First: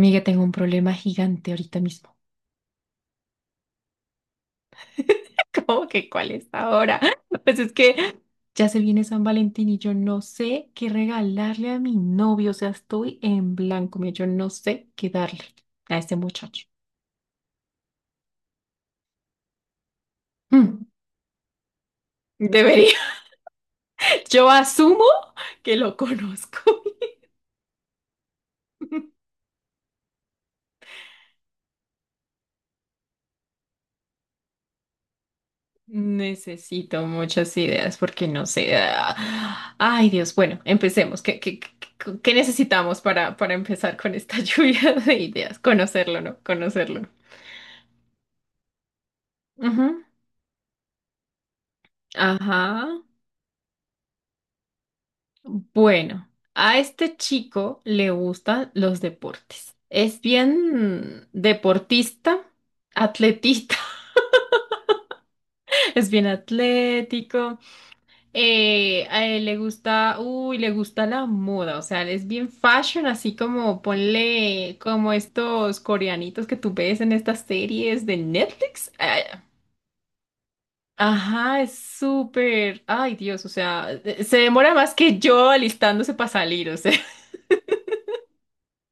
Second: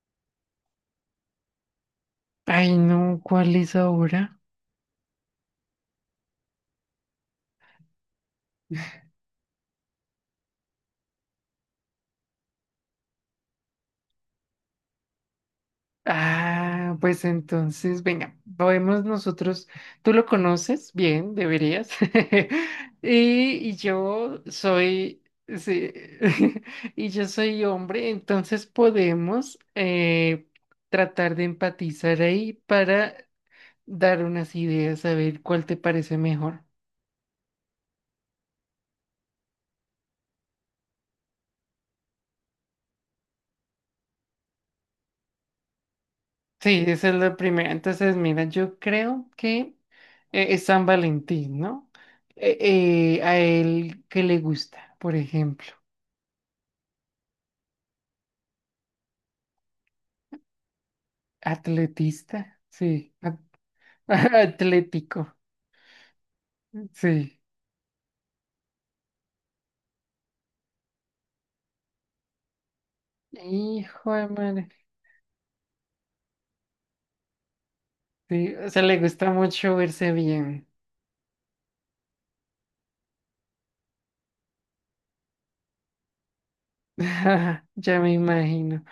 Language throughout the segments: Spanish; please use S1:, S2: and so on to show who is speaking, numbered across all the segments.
S1: Miga, tengo un problema gigante ahorita mismo.
S2: Ay, no, ¿cuál es ahora?
S1: ¿Cómo que cuál es ahora? Pues es que ya se viene San Valentín y yo no sé qué regalarle a mi novio. O sea, estoy en blanco. Mira, yo no sé qué darle a este muchacho.
S2: Ah, pues entonces, venga, podemos nosotros, tú lo
S1: Mm.
S2: conoces bien, deberías.
S1: Debería.
S2: Y yo
S1: Yo asumo
S2: soy,
S1: que
S2: sí,
S1: lo conozco.
S2: y yo soy hombre, entonces podemos tratar de empatizar ahí para dar unas ideas, a ver cuál te parece mejor.
S1: Necesito muchas ideas porque no sé. Ay, Dios. Bueno, empecemos. ¿Qué necesitamos para empezar con esta lluvia de ideas? Conocerlo, ¿no?
S2: Sí,
S1: Conocerlo.
S2: esa es la primera. Entonces, mira, yo creo que
S1: Ujú.
S2: es San Valentín, ¿no? Eh,
S1: Ajá.
S2: a él que le gusta, por ejemplo,
S1: Bueno, a este chico le gustan los deportes. Es bien deportista,
S2: atletista, sí,
S1: atletista,
S2: atlético,
S1: es bien
S2: sí.
S1: atlético. A él le gusta, uy, le gusta la moda, o sea, él es bien fashion, así como
S2: Hijo de madre,
S1: ponle como estos coreanitos que tú ves en estas series de
S2: sí, o sea,
S1: Netflix.
S2: le gusta
S1: Ah.
S2: mucho verse bien.
S1: Ajá, es súper. Ay, Dios, o sea, se demora más que yo alistándose para salir, o sea.
S2: Ya me imagino.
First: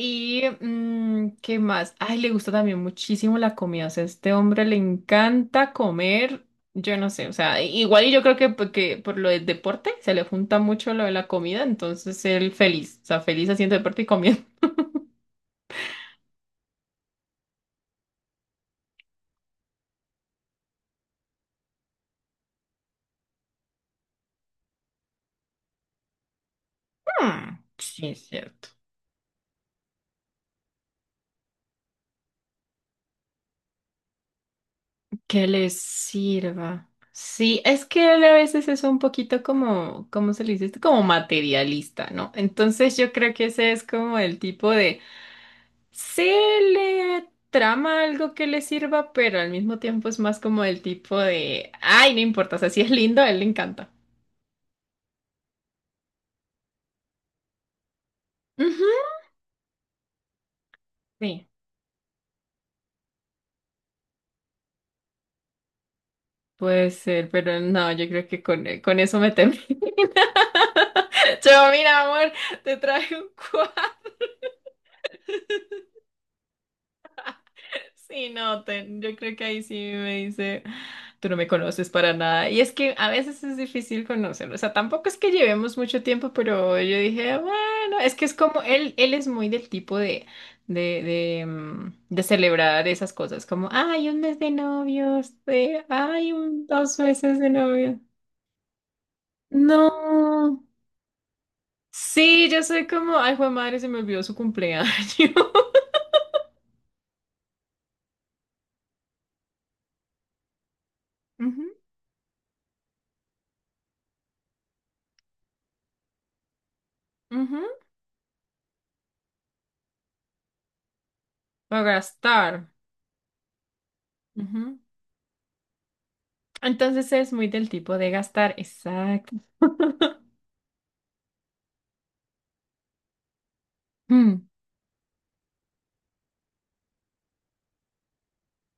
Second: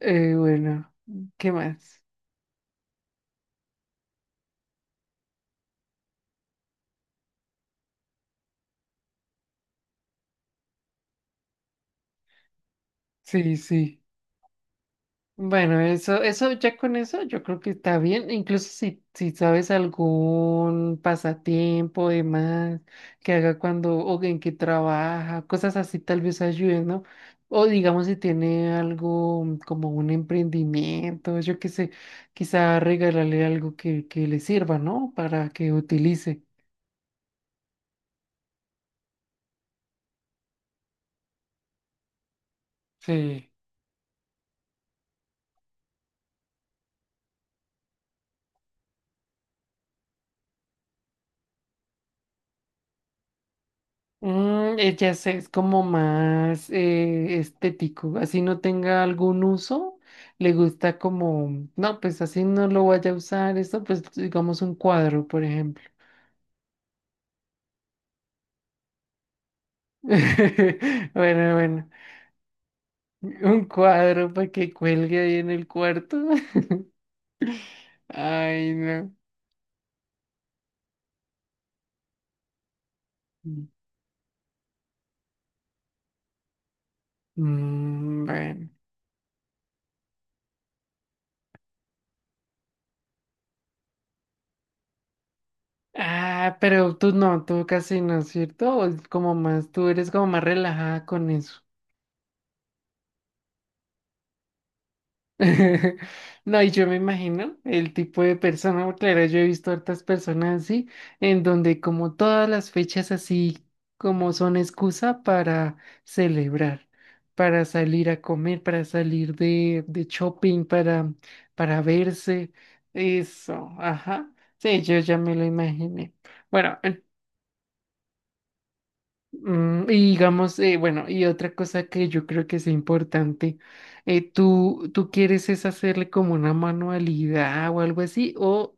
S2: Bueno, ¿qué
S1: ¿qué más?
S2: más?
S1: Ay, le gusta también muchísimo la comida. O sea, a este hombre le encanta comer. Yo no sé, o sea, igual y yo creo que porque por lo del deporte se le junta mucho lo de la comida, entonces él feliz, o sea, feliz
S2: Sí,
S1: haciendo deporte
S2: sí.
S1: y comiendo.
S2: Bueno, eso ya con eso yo creo que está bien, incluso si sabes algún pasatiempo, demás, que haga cuando, o en que trabaja, cosas así tal vez ayuden, ¿no?
S1: Mm,
S2: O digamos
S1: sí,
S2: si
S1: es cierto.
S2: tiene algo como un emprendimiento, yo qué sé, quizá regalarle algo que le sirva, ¿no?
S1: Que
S2: Para
S1: le
S2: que utilice.
S1: sirva. Sí, es que él a veces es un poquito como, ¿cómo se le dice esto? Como materialista, ¿no? Entonces yo creo que
S2: Sí.
S1: ese es como el tipo de. Se le trama algo que le sirva, pero al mismo tiempo es más como el tipo de, ay, no importa, o sea, si es lindo, a él le encanta.
S2: Ya sé, es como más estético, así no tenga
S1: Ujú.
S2: algún uso, le gusta
S1: Sí,
S2: como, no, pues así no lo vaya a usar, esto pues digamos un cuadro, por ejemplo.
S1: puede ser, pero no, yo creo que con eso me temo. Yo,
S2: Bueno,
S1: mira, amor, te traje un
S2: un
S1: cuadro.
S2: cuadro para que cuelgue ahí en el cuarto.
S1: Sí, no,
S2: Ay, no.
S1: yo creo que ahí sí me dice, tú no me conoces para nada. Y es que a veces es difícil conocerlo. O sea, tampoco es que llevemos mucho tiempo, pero yo dije, bueno, es
S2: Mm,
S1: que es como,
S2: bueno.
S1: él es muy del tipo de, de celebrar esas cosas, como, ay, un mes de novios, de, ay,
S2: Ah,
S1: un,
S2: pero
S1: dos
S2: tú
S1: meses
S2: no,
S1: de
S2: tú
S1: novios.
S2: casi no, ¿cierto? O es como más, tú eres como más
S1: No.
S2: relajada con eso.
S1: Sí, yo soy como, ay, jue madre, se me olvidó su cumpleaños.
S2: No, y yo me imagino el tipo de persona, porque claro, yo he visto hartas personas así, en
S1: Ujú,
S2: donde como todas las fechas así como son excusa para celebrar,
S1: ujú.
S2: para salir a comer, para salir de shopping, para
S1: Para
S2: verse,
S1: gastar.
S2: eso, ajá.
S1: Ujú.
S2: Sí, yo ya me lo imaginé. Bueno.
S1: Entonces es muy del tipo de gastar. Exacto.
S2: Y digamos, bueno, y otra cosa que yo creo que es importante,
S1: Mm.
S2: ¿tú, tú quieres es hacerle como una manualidad o algo así? O,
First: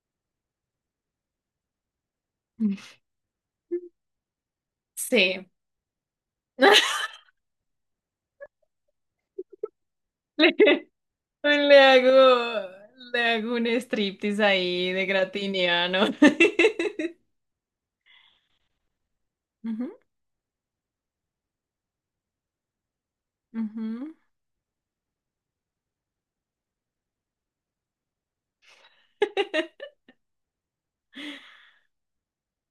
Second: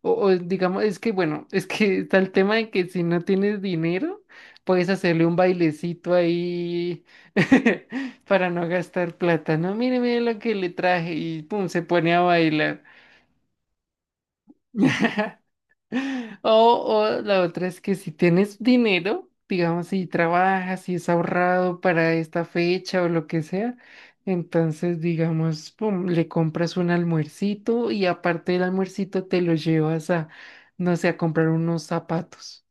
S2: o, O digamos, es que bueno, es que está el tema de que si no tienes dinero, puedes hacerle un
S1: Sí.
S2: bailecito ahí para no gastar plata, ¿no? Mire, mire lo
S1: Le,
S2: que le traje y pum,
S1: le
S2: se
S1: hago,
S2: pone a bailar.
S1: le hago un striptease ahí de gratiniano.
S2: O, o la otra es que si tienes dinero, digamos,
S1: Ujú,
S2: si trabajas, si es ahorrado para esta fecha o lo que sea,
S1: ujú.
S2: entonces, digamos, pum, le compras un almuercito y aparte del almuercito te lo llevas a, no sé, a comprar unos zapatos.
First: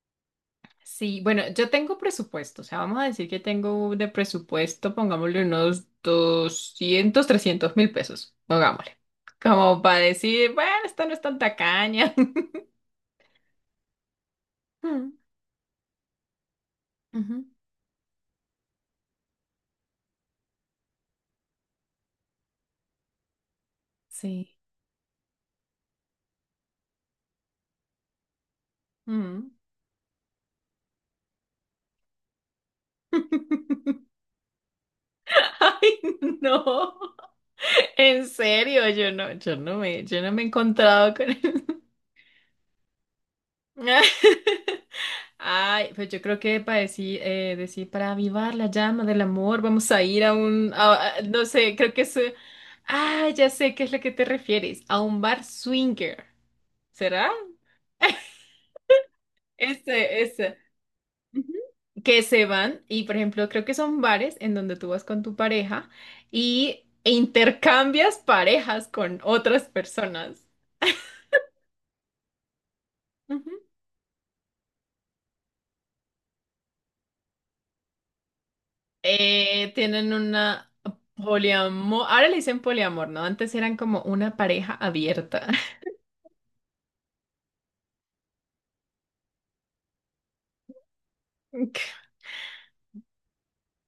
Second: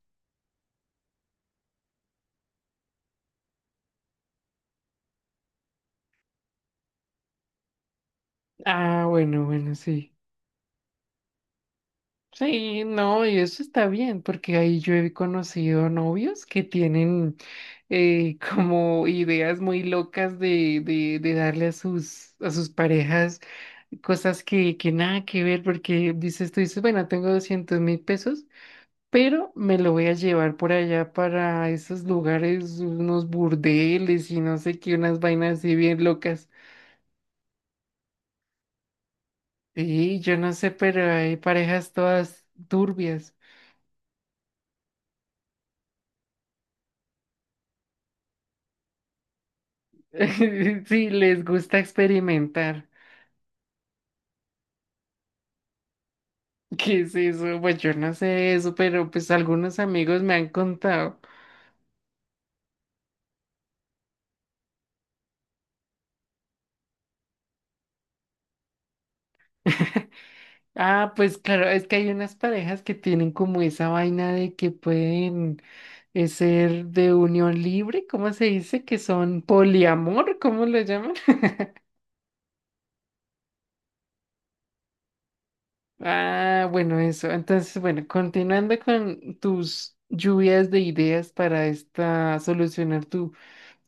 S1: Sí, bueno, yo tengo presupuesto, o sea, vamos a decir que tengo de presupuesto, pongámosle unos 200.000, 300.000 pesos, pongámosle,
S2: Ah, bueno,
S1: como para
S2: sí.
S1: decir, bueno, esta no es tan tacaña.
S2: Sí, no, y eso está bien, porque ahí yo he
S1: Mm,
S2: conocido novios que tienen
S1: ujú.
S2: como ideas muy locas de darle a a sus parejas cosas
S1: Sí.
S2: que nada que ver, porque dices, tú dices, bueno, tengo 200.000 pesos,
S1: Mm.
S2: pero me lo voy a llevar por allá para esos lugares, unos burdeles y no sé qué, unas vainas así
S1: Ay,
S2: bien locas.
S1: no. En serio, yo no, yo no me,
S2: Sí,
S1: yo no
S2: yo
S1: me he
S2: no sé, pero
S1: encontrado con
S2: hay
S1: él.
S2: parejas todas turbias.
S1: Ay, pues yo creo que para decir, decir, para avivar la llama del amor, vamos a ir a un,
S2: Sí, les
S1: no sé,
S2: gusta
S1: creo que es,
S2: experimentar.
S1: ya sé qué es lo que te refieres, a un bar swinger,
S2: ¿Qué es
S1: ¿será?
S2: eso? Pues yo no sé eso, pero pues algunos amigos
S1: Ese,
S2: me han
S1: ese.
S2: contado.
S1: Ujú. Que se van y, por ejemplo, creo que son bares en donde tú vas con tu pareja y e intercambias parejas con otras personas.
S2: Ah, pues claro, es que hay unas parejas que tienen
S1: Ujú.
S2: como esa vaina de que pueden es ser de unión libre, ¿cómo se dice? Que son
S1: Tienen
S2: poliamor, ¿cómo
S1: una
S2: lo llaman?
S1: poliamor. Ahora le dicen poliamor, ¿no? Antes eran como una pareja abierta.
S2: Ah, bueno, eso. Entonces, bueno, continuando con tus lluvias de ideas para esta solucionar tu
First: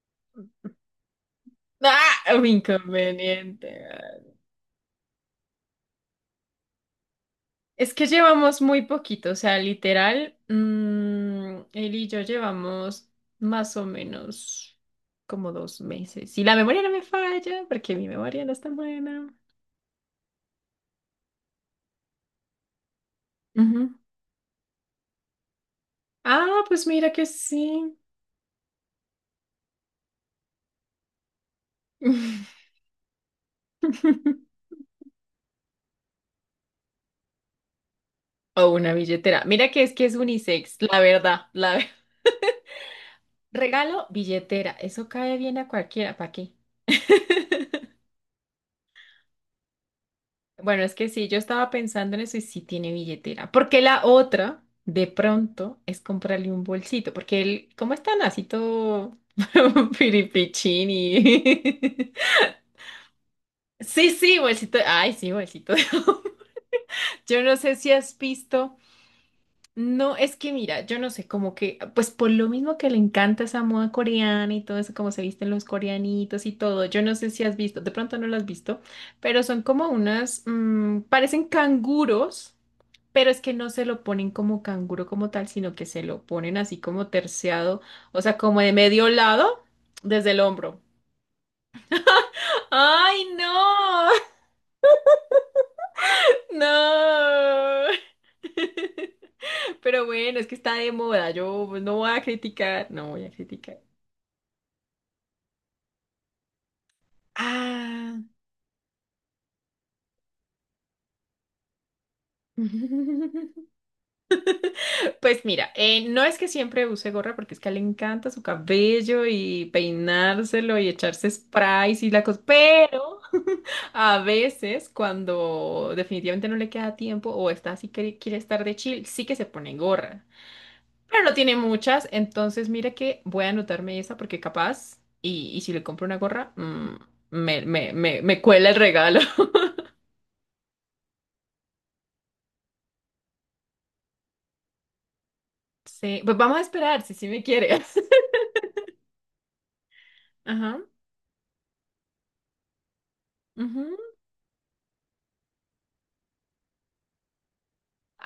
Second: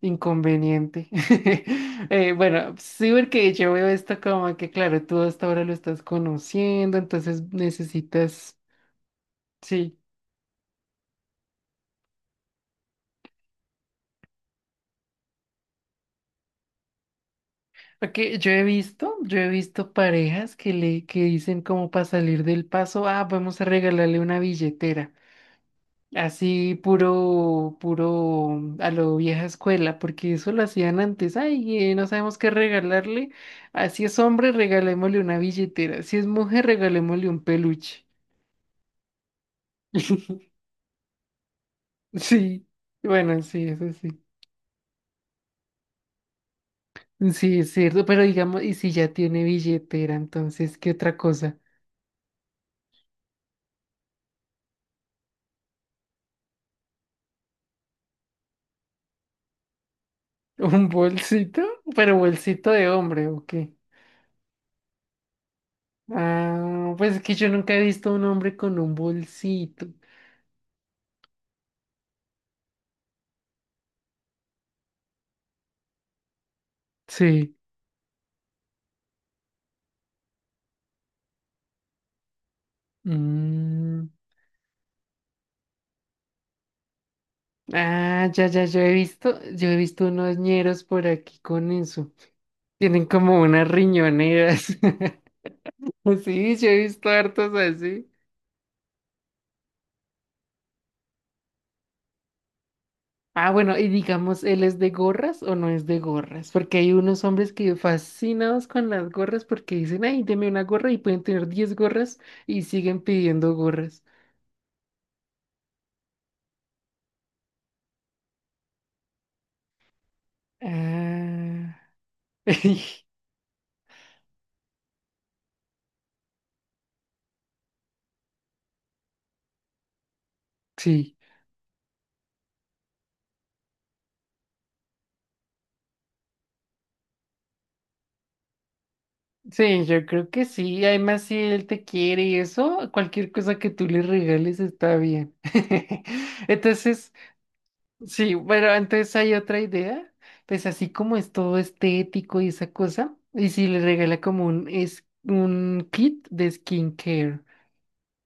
S2: inconveniente.
S1: ¡Ah! Un
S2: Bueno, sí, porque
S1: inconveniente.
S2: yo veo esto como que, claro, tú hasta ahora lo estás conociendo, entonces
S1: Es que
S2: necesitas,
S1: llevamos muy poquito, o sea,
S2: sí.
S1: literal, él y yo llevamos más o menos como 2 meses. Y la memoria no me falla, porque mi
S2: Porque
S1: memoria no es tan buena.
S2: yo he visto parejas que dicen como para salir del paso, ah, vamos a
S1: Ujú.
S2: regalarle una billetera.
S1: Ah,
S2: Así
S1: pues mira que sí.
S2: puro a lo vieja escuela, porque eso lo hacían antes. Ay, no sabemos qué regalarle. Así es hombre, regalémosle una billetera. Si es mujer, regalémosle un peluche.
S1: O una billetera. Mira que es unisex, la verdad, la verdad.
S2: Sí, bueno, sí, eso
S1: Regalo,
S2: sí.
S1: billetera. Eso cae bien a cualquiera, ¿para qué?
S2: Sí, es cierto, pero digamos, y si ya tiene billetera, entonces,
S1: Bueno,
S2: ¿qué
S1: es que
S2: otra
S1: sí, yo
S2: cosa?
S1: estaba pensando en eso y sí tiene billetera. Porque la otra, de pronto, es comprarle un bolsito. Porque él, ¿cómo está así todo
S2: ¿Un
S1: piripichín
S2: bolsito?
S1: y...
S2: Pero bolsito de hombre, ¿o qué?
S1: Sí, sí, bolsito. Ay, sí, bolsito.
S2: Ah, pues es que
S1: Yo
S2: yo
S1: no
S2: nunca
S1: sé
S2: he
S1: si
S2: visto a
S1: has
S2: un hombre
S1: visto.
S2: con un bolsito.
S1: No, es que mira, yo no sé, como que, pues por lo mismo que le encanta esa moda coreana y todo eso, como se visten los coreanitos y todo, yo no sé si
S2: Sí.
S1: has visto, de pronto no lo has visto, pero son como unas, parecen canguros, pero es que no se lo
S2: Mm.
S1: ponen como canguro como tal, sino que se lo ponen así como terciado, o
S2: Ah,
S1: sea,
S2: ya,
S1: como
S2: ya,
S1: de medio lado,
S2: yo he visto
S1: desde
S2: unos
S1: el hombro.
S2: ñeros por aquí con eso. Tienen
S1: ¡Ay,
S2: como unas
S1: no!
S2: riñoneras. Sí, yo he visto hartos
S1: ¡No!
S2: así.
S1: Pero bueno, es que está de moda, yo pues, no voy a criticar, no voy a
S2: Ah, bueno,
S1: criticar.
S2: y digamos, ¿él es de gorras o no es de gorras? Porque hay unos hombres que
S1: Ah.
S2: fascinados con las gorras porque dicen, ay, deme una gorra y pueden tener 10 gorras y siguen pidiendo gorras.
S1: Pues mira, no es que siempre use gorra porque es que a él le encanta su cabello y peinárselo y echarse
S2: Ah,
S1: sprays y la cosa, pero a veces cuando definitivamente no le queda tiempo o está así que quiere estar de chill, sí que se pone gorra,
S2: sí.
S1: pero no tiene muchas, entonces mira que voy a anotarme esa porque capaz y si le compro una gorra, me cuela el regalo.
S2: Sí, yo creo que sí. Además, si él te quiere y eso, cualquier cosa que tú le regales está bien.
S1: Sí, pues vamos a esperar
S2: Entonces,
S1: si sí me quiere.
S2: sí, bueno, entonces hay otra idea. Pues
S1: Ajá.
S2: así como es todo estético y esa cosa, y si le
S1: Ujú.
S2: regala como un, es, un kit de skincare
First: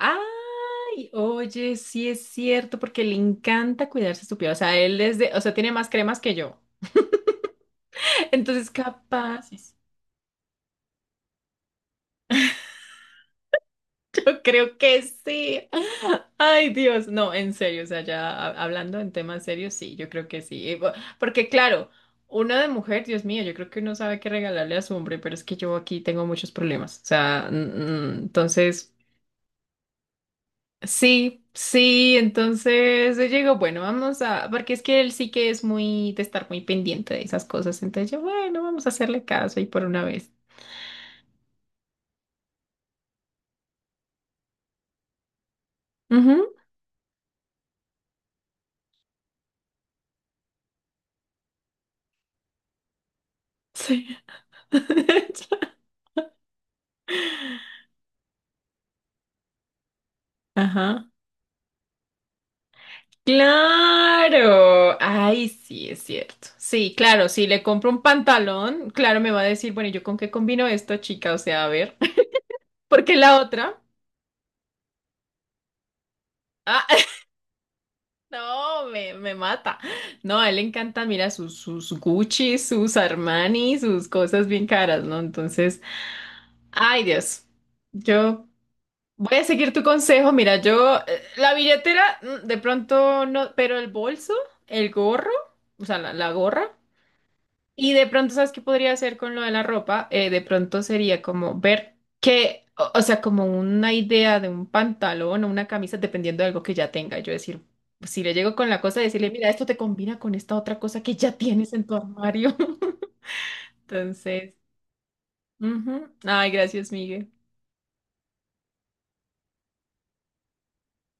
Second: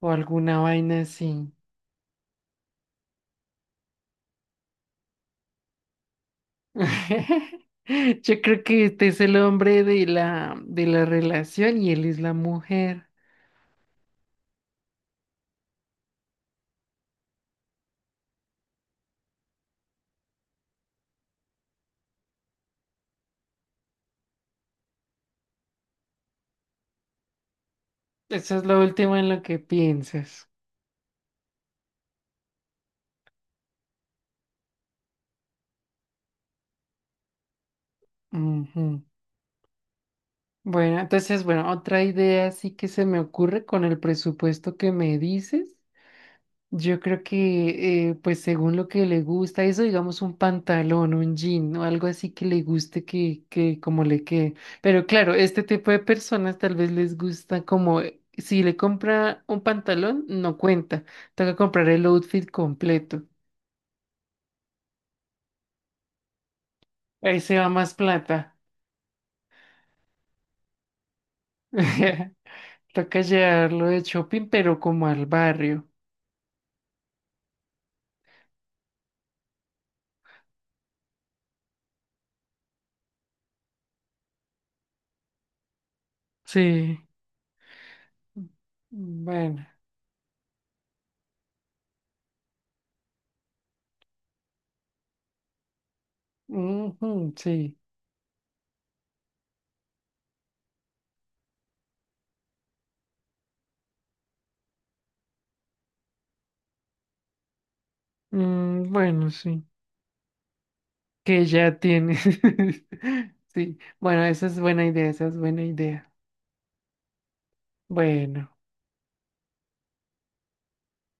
S2: o alguna vaina así.
S1: oye, sí es cierto, porque le encanta cuidarse su piel. O sea, él es de, o sea, tiene más cremas que yo.
S2: Yo creo
S1: Entonces,
S2: que este es el
S1: capaz,
S2: hombre de la relación y él es la mujer.
S1: yo creo que sí. Ay, Dios, no, en serio, o sea, ya hablando en temas serios, sí, yo creo que sí. Porque claro, uno de mujer, Dios mío, yo creo que uno sabe qué regalarle a su hombre, pero es que yo aquí tengo muchos problemas. O sea,
S2: Eso es lo
S1: entonces.
S2: último en lo que piensas.
S1: Sí, sí, entonces yo digo, bueno, vamos a, porque es que él sí que es muy de estar muy pendiente de esas cosas, entonces yo, bueno, vamos a
S2: Ujú.
S1: hacerle caso y por una vez.
S2: Bueno, entonces, bueno, otra idea así que se me ocurre con el presupuesto que me dices.
S1: Ujú,
S2: Yo creo que, pues según lo que le gusta, eso digamos un pantalón, un jean o algo así que le guste que como
S1: sí.
S2: le quede. Pero claro, este tipo de personas tal vez les gusta como, si le compra un pantalón, no cuenta.
S1: Ajá.
S2: Toca comprar el outfit completo.
S1: Claro. Ay, sí, es cierto. Sí, claro,
S2: Ahí
S1: si
S2: se
S1: le
S2: va
S1: compro
S2: más
S1: un
S2: plata.
S1: pantalón, claro, me va a decir, bueno, ¿y yo con qué combino esto, chica? O sea, a ver, porque
S2: Toca
S1: la otra,
S2: llevarlo de shopping, pero como al barrio.
S1: ah, no, me mata. No, a él le encanta. Mira, sus Gucci, sus Armani, sus cosas bien caras, ¿no? Entonces,
S2: Sí.
S1: ay, Dios, yo voy a
S2: Bueno,
S1: seguir tu consejo. Mira, yo, la billetera, de pronto no, pero el bolso, el gorro, o sea, la gorra.
S2: ujú, sí.
S1: Y de pronto, ¿sabes qué podría hacer con lo de la ropa? De pronto sería como ver qué, o sea, como una idea de un pantalón o una camisa, dependiendo de algo que ya tenga. Yo decir, si le llego con la
S2: Mm,
S1: cosa,
S2: bueno,
S1: decirle, mira,
S2: sí.
S1: esto te combina con esta otra cosa que ya
S2: Que
S1: tienes
S2: ya
S1: en tu
S2: tienes.
S1: armario.
S2: Sí. Bueno, esa
S1: Entonces,
S2: es buena idea, esa es buena
S1: ujú.
S2: idea.
S1: Ay, gracias, Miguel.
S2: Bueno.